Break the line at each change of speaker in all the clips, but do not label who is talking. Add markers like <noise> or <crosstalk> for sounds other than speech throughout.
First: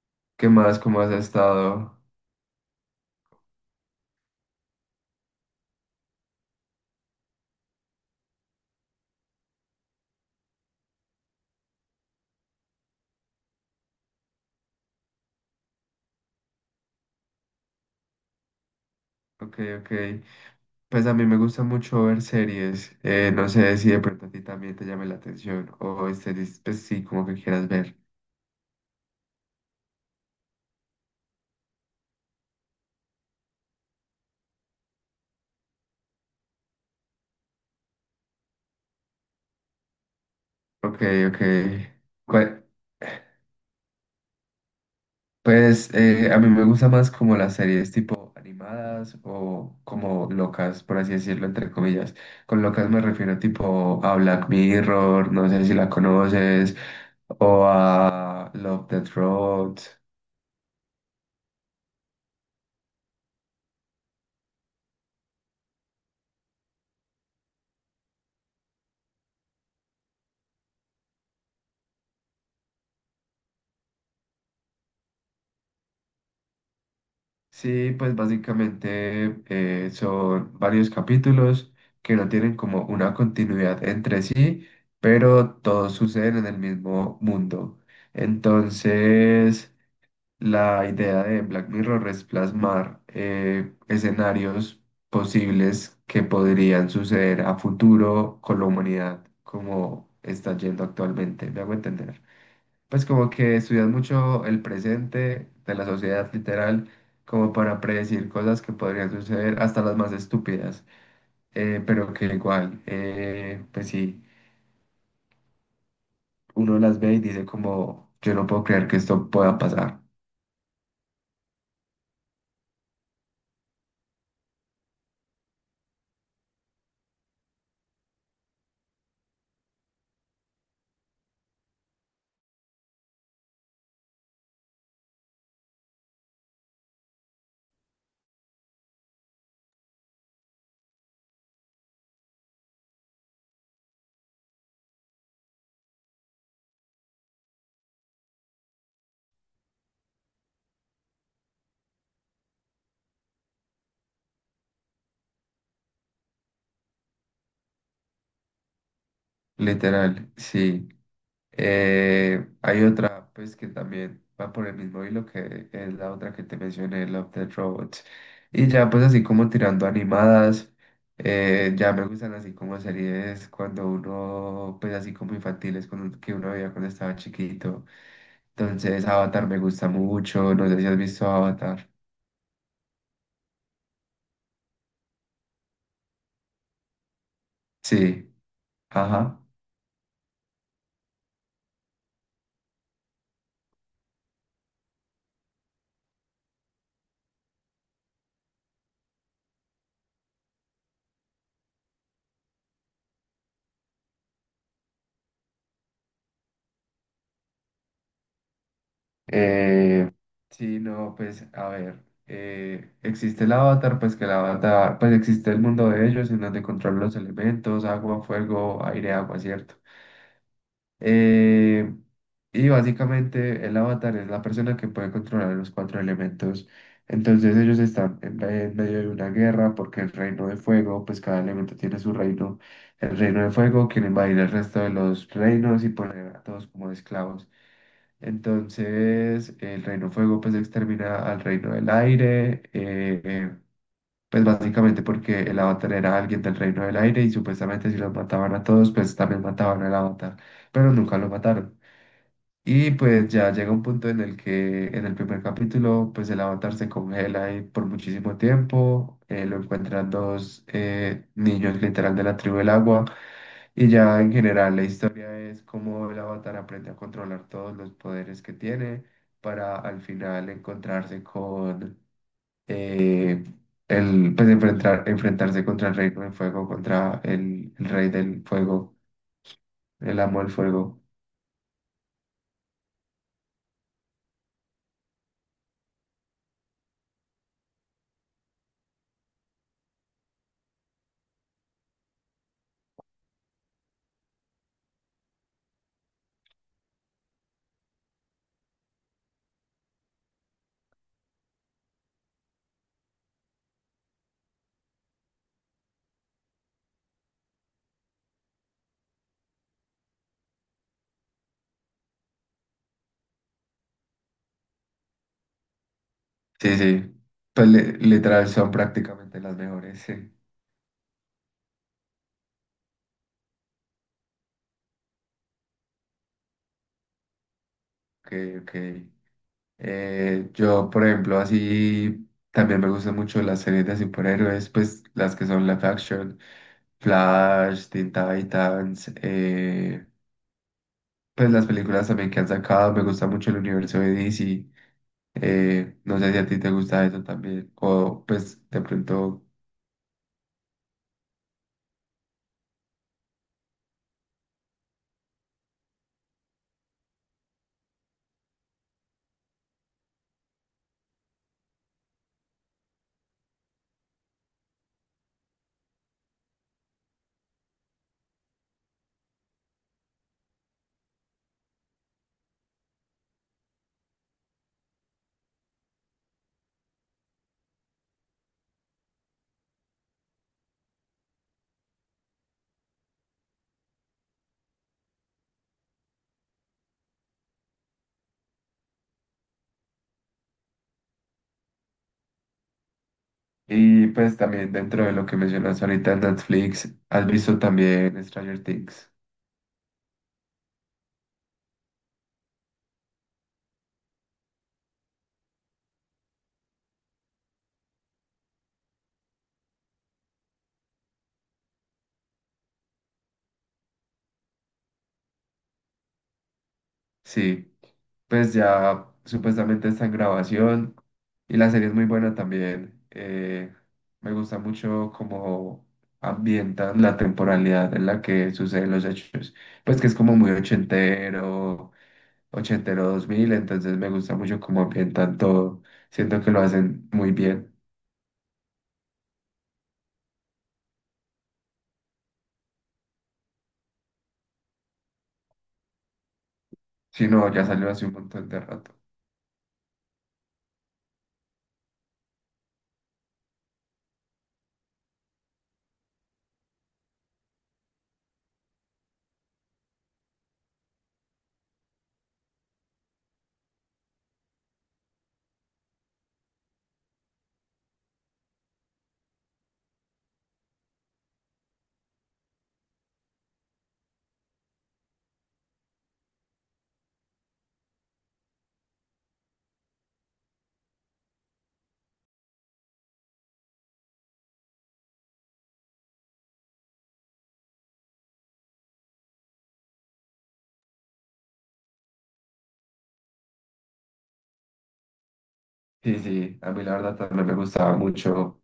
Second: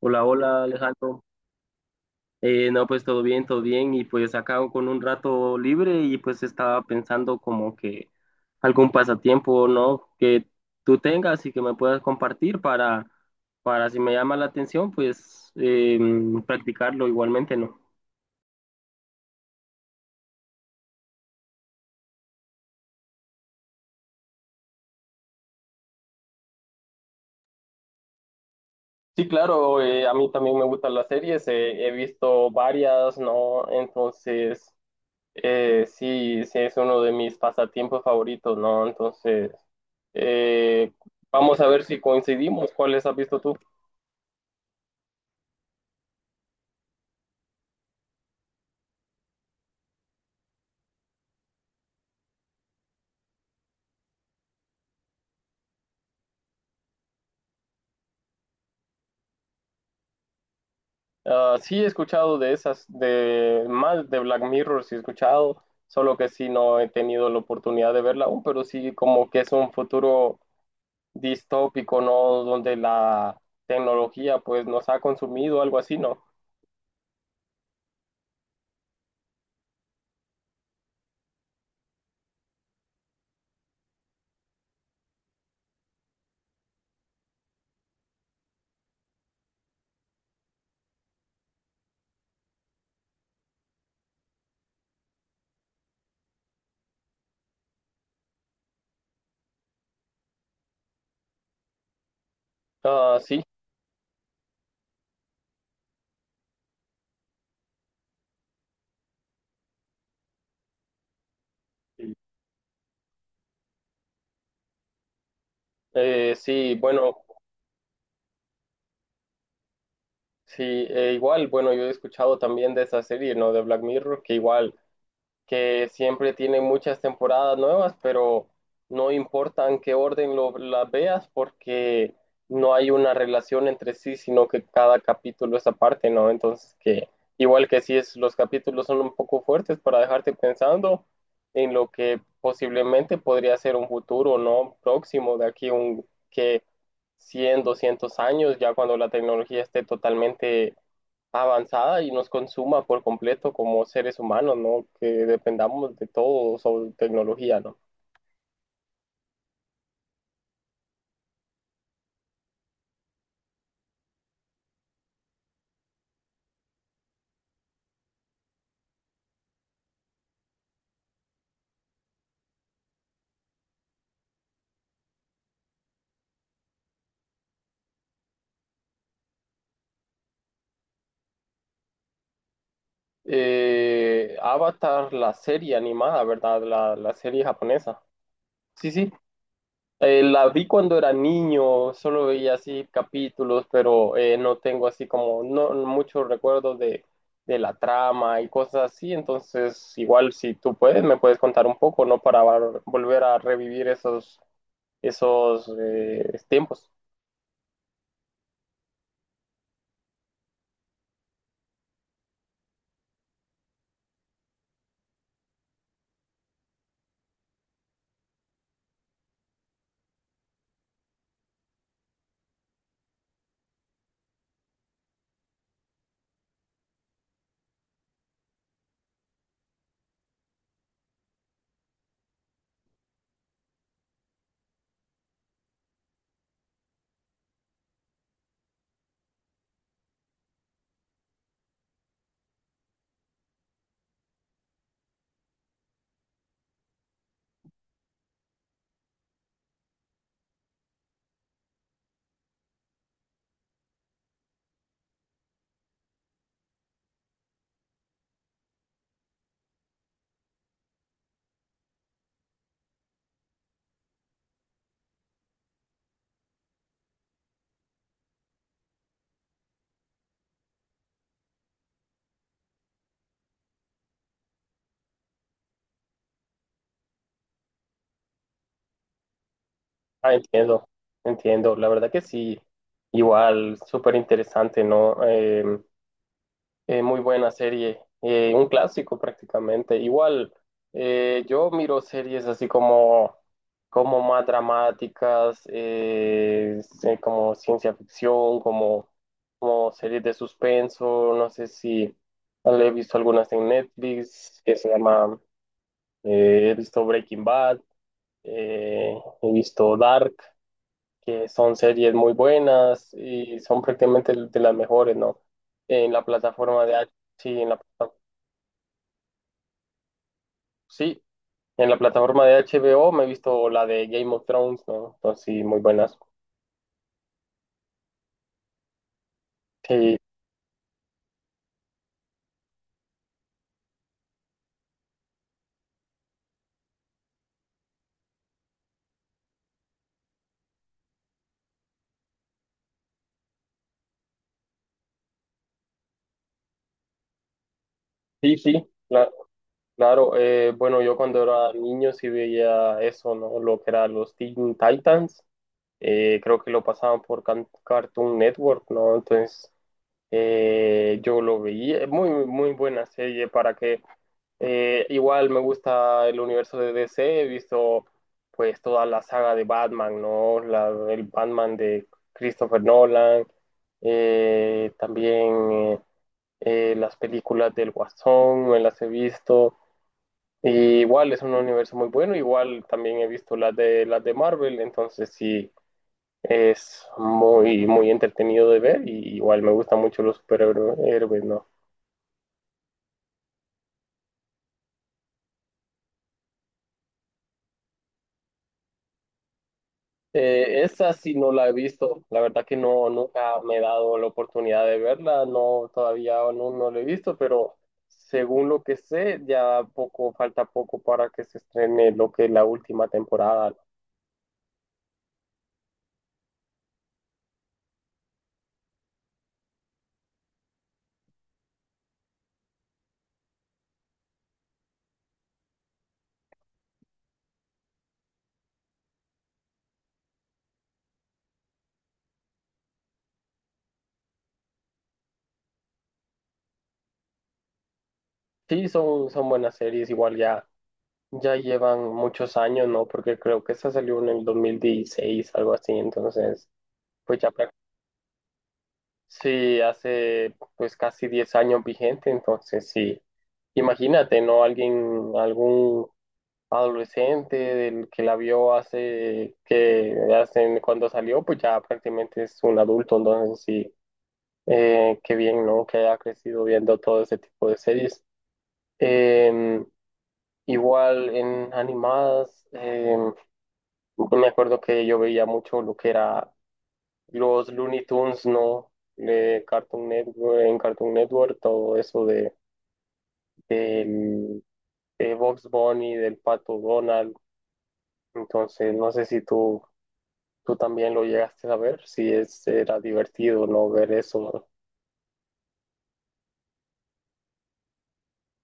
Hola,
¿Qué
hola
más? ¿Cómo has
Alejandro.
estado?
No, pues todo bien, todo bien. Y pues acá con un rato libre y pues estaba pensando como que algún pasatiempo, ¿no? Que tú tengas y que me puedas compartir para si me llama la atención, pues practicarlo igualmente, ¿no?
Ok, ok. Pues a mí me gusta mucho ver series. No sé si de pronto a ti también te llame la atención o series, pues sí, como que quieras ver.
Sí, claro, a mí también me gustan las series, he visto varias, ¿no? Entonces, sí, es uno de mis pasatiempos favoritos, ¿no? Entonces, eh,
Ok, ok.
vamos a ver si
¿Cuál-
coincidimos. ¿Cuáles has visto tú?
Pues a mí me gusta más como las series tipo animadas o como locas, por así decirlo, entre comillas. Con locas me refiero tipo a Black Mirror, no sé si la conoces, o a Love, Death Road.
Ah, sí, he escuchado de esas, de más de Black Mirror, sí he escuchado, solo que sí no he tenido la oportunidad de verla aún, pero sí como que es un futuro distópico, ¿no? Donde la tecnología pues nos ha consumido, algo así, ¿no?
Sí, pues básicamente son varios capítulos que no tienen como una continuidad entre sí, pero todos suceden en el mismo mundo. Entonces, la idea de Black Mirror es plasmar escenarios posibles que podrían suceder a futuro con la humanidad como está yendo actualmente. ¿Me hago entender? Pues
Ah,
como
sí.
que estudias mucho el presente de la sociedad literal, como para predecir cosas que podrían suceder, hasta las más estúpidas, pero que igual, pues sí,
Sí,
uno las ve
bueno.
y dice como, yo no puedo creer que esto pueda pasar,
Sí, igual, bueno, yo he escuchado también de esa serie, ¿no? De Black Mirror, que igual, que siempre tiene muchas temporadas nuevas, pero no importa en qué orden las veas, porque no hay una relación entre sí, sino que cada capítulo es aparte, ¿no? Entonces, que igual que sí es, los capítulos son un poco fuertes para dejarte pensando en lo que posiblemente podría ser un futuro, ¿no? Próximo, de aquí un, que 100 200 años, ya cuando la tecnología esté totalmente avanzada y nos consuma por completo como seres humanos, ¿no? Que dependamos de todo sobre tecnología, ¿no?
literal, sí. Hay otra, pues, que también va por el mismo hilo que es la otra que te mencioné, Love, Death Robots. Y ya, pues, así como tirando animadas, ya me gustan así como series cuando uno, pues, así como infantiles, cuando, que uno veía cuando estaba chiquito. Entonces, Avatar me gusta mucho. No sé si has visto Avatar.
Avatar, la serie animada, ¿verdad? La serie japonesa.
Sí,
Sí, sí.
ajá.
La vi cuando era niño, solo veía así capítulos, pero no tengo así como no, muchos recuerdos de la trama y cosas así. Entonces, igual si tú puedes, me puedes contar un poco, ¿no? Para volver a revivir esos tiempos.
Eh, sí, no, pues a ver, existe el avatar, pues existe el mundo de ellos en donde controlan los elementos, agua, fuego, aire, agua, ¿cierto? Eh, y básicamente el avatar es la persona que puede controlar los cuatro elementos. Entonces ellos están en, en medio de una guerra porque el reino de fuego, pues cada elemento tiene su reino. El reino de fuego quiere invadir el resto de los reinos y poner a todos como esclavos. Entonces, el reino fuego pues extermina al reino del aire, pues básicamente porque el avatar era alguien del reino del aire y supuestamente si los mataban a todos, pues también mataban al avatar, pero nunca lo mataron. Y pues ya llega un punto en el que en el primer capítulo, pues el avatar se congela ahí por muchísimo tiempo, lo encuentran dos niños literal de la tribu del agua, y ya en general la historia es cómo el avatar aprende a controlar todos los poderes que tiene para al final encontrarse con eh, el, pues enfrentarse contra el reino del fuego, contra el rey del fuego, el
Ah,
amo del
entiendo,
fuego.
entiendo. La verdad que sí, igual, súper interesante, ¿no? Muy buena serie, un clásico prácticamente. Igual, yo miro series así como más dramáticas, sí, como ciencia ficción, como series de suspenso. No sé si he visto algunas en Netflix que se llama, he visto Breaking Bad, eh, he visto Dark que son series muy buenas y son prácticamente de las mejores, ¿no? En la
Sí,
plataforma de H
sí.
sí,
Pues literal son prácticamente las mejores. <laughs> Sí.
sí, en la plataforma de HBO me he visto la de Game of Thrones, ¿no? Entonces, sí, muy buenas.
Ok, ok.
Sí,
Yo, por ejemplo, así también me gustan mucho las series de superhéroes, pues las que son live action, Flash, Teen Titans, pues las películas también que han sacado, me gusta mucho el universo de DC. No sé si a ti te gusta eso también, o
sí,
pues de pronto,
claro. Eh, bueno, yo cuando era niño sí veía eso, ¿no? Lo que eran los Teen Titans. Eh, creo que lo pasaban por Cartoon Network, ¿no? Entonces, yo lo vi, muy buena serie para que igual me gusta el universo de DC, he visto pues toda la saga de Batman, ¿no? El Batman de Christopher Nolan, también las películas del Guasón, me las he visto. Y igual es un universo muy bueno, igual también he visto las de Marvel, entonces sí. Es muy entretenido de ver y igual me gustan mucho los superhéroes, ¿no?
y pues también dentro de lo que mencionas ahorita en Netflix, ¿has visto también Stranger Things?
Esa sí no la he visto, la verdad que no, nunca me he dado la oportunidad de verla, no, todavía no, no la he visto, pero según lo que sé, ya poco, falta poco para que se estrene lo que es la última temporada, ¿no?
Sí, pues ya supuestamente está en grabación y la serie es muy buena también. Me gusta mucho cómo ambientan la temporalidad en la que suceden los hechos. Pues que es como muy ochentero, ochentero 2000, entonces me gusta mucho cómo ambientan todo. Siento que lo hacen muy bien.
Sí, son buenas series, igual ya, ya llevan muchos años, ¿no? Porque creo que esa salió en el 2016 algo así, entonces,
Si
pues ya.
no, ya salió hace un montón de rato.
Sí, hace pues casi 10 años vigente, entonces sí, imagínate, ¿no? Alguien, algún adolescente del que la vio hace cuando salió, pues ya prácticamente es un adulto, entonces sí, qué bien, ¿no? Que haya crecido viendo todo ese tipo de series. Em, Igual en animadas, me acuerdo que yo veía mucho lo que era. Los Looney Tunes, no, de Cartoon Network, en Cartoon Network, todo eso de, del de Bugs Bunny, del Pato Donald. Entonces, no sé si tú también lo llegaste a ver, si es, era divertido no ver eso.
Sí, sí, a mí la verdad también me gustaba mucho.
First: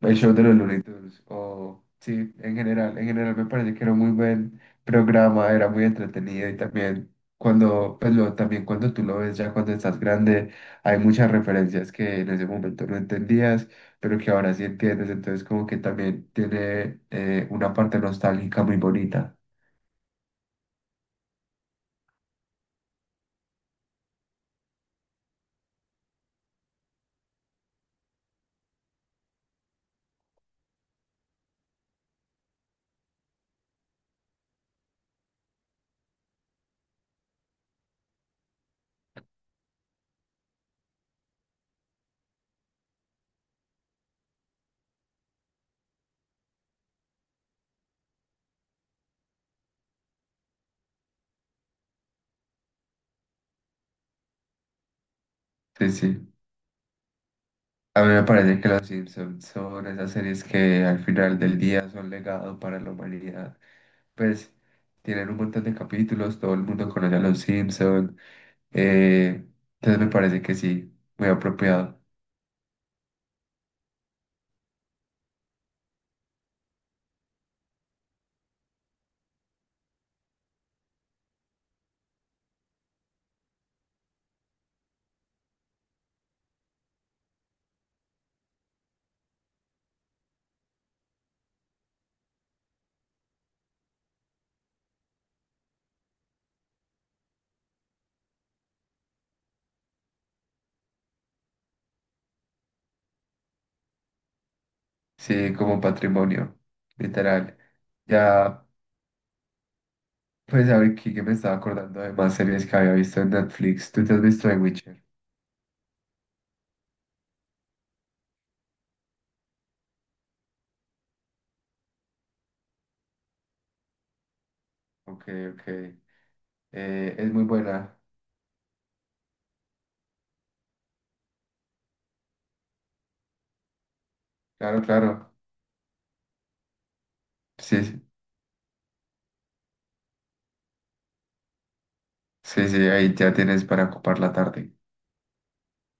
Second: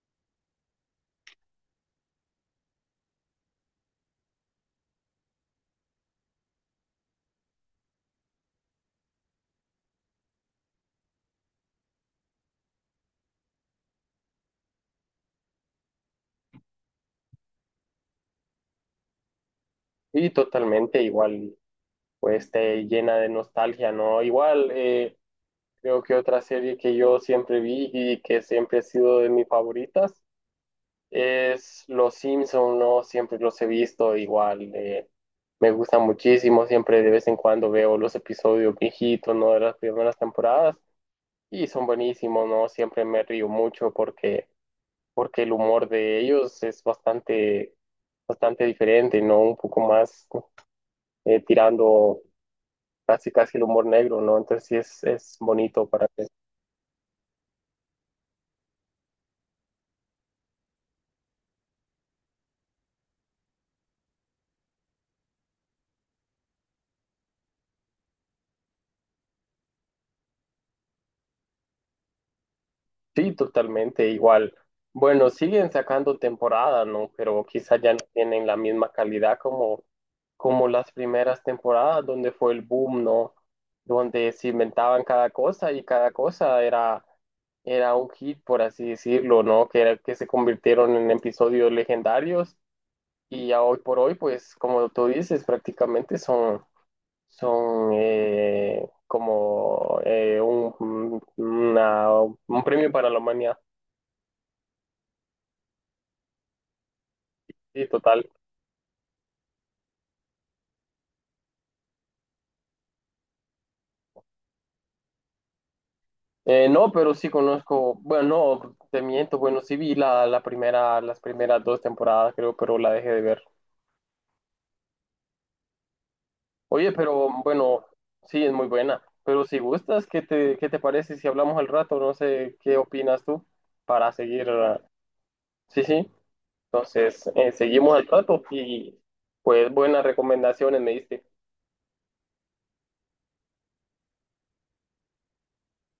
El show de los Looney Tunes, o sí, en general me parece que era un muy buen programa, era muy entretenido y también cuando, pues lo, también cuando tú lo ves ya cuando estás grande, hay muchas referencias que en ese momento no entendías, pero que ahora sí entiendes, entonces como que también tiene una parte nostálgica muy bonita.
Y totalmente igual, pues te llena de nostalgia, ¿no? Igual, creo que otra serie que yo siempre vi y que siempre ha sido de mis favoritas es Los Simpson, ¿no? Siempre los he visto igual. Me gusta muchísimo. Siempre de vez en cuando veo los episodios viejitos, ¿no? De las primeras temporadas. Y son buenísimos, ¿no? Siempre me río mucho porque el humor de ellos es bastante diferente, ¿no? Un poco más tirando casi el humor negro, ¿no? Entonces sí es bonito
Sí,
para mí.
sí. A mí me parece que Los Simpsons son esas series que al final del día son legado para la humanidad. Pues tienen un montón de capítulos, todo el mundo conoce a Los Simpsons. eh, entonces me parece que sí, muy apropiado.
Sí, totalmente igual. Bueno, siguen sacando temporada, ¿no? Pero quizás ya no tienen la misma calidad como las primeras temporadas, donde fue el boom, ¿no? Donde se inventaban cada cosa y cada cosa era un hit, por así decirlo, ¿no? Que se convirtieron en episodios legendarios y ya hoy por hoy, pues como tú dices, prácticamente son un premio para la humanidad.
Sí, como patrimonio, literal.
Sí, total.
Ya, pues a ver, aquí que me estaba acordando de más series que había visto en Netflix. ¿Tú te has visto The Witcher?
No, pero sí conozco, bueno, no, te miento, bueno, sí vi la primera, las primeras dos temporadas, creo, pero la dejé de ver.
Ok, ok.
Oye, pero
Es muy
bueno,
buena.
sí, es muy buena. Pero si gustas, qué te parece si hablamos al rato? No sé, ¿qué opinas tú para seguir?
Claro, claro.
Sí, sí. Entonces, seguimos
Sí,
al rato y pues buenas recomendaciones me diste.
sí, sí, ahí ya tienes para ocupar la tarde.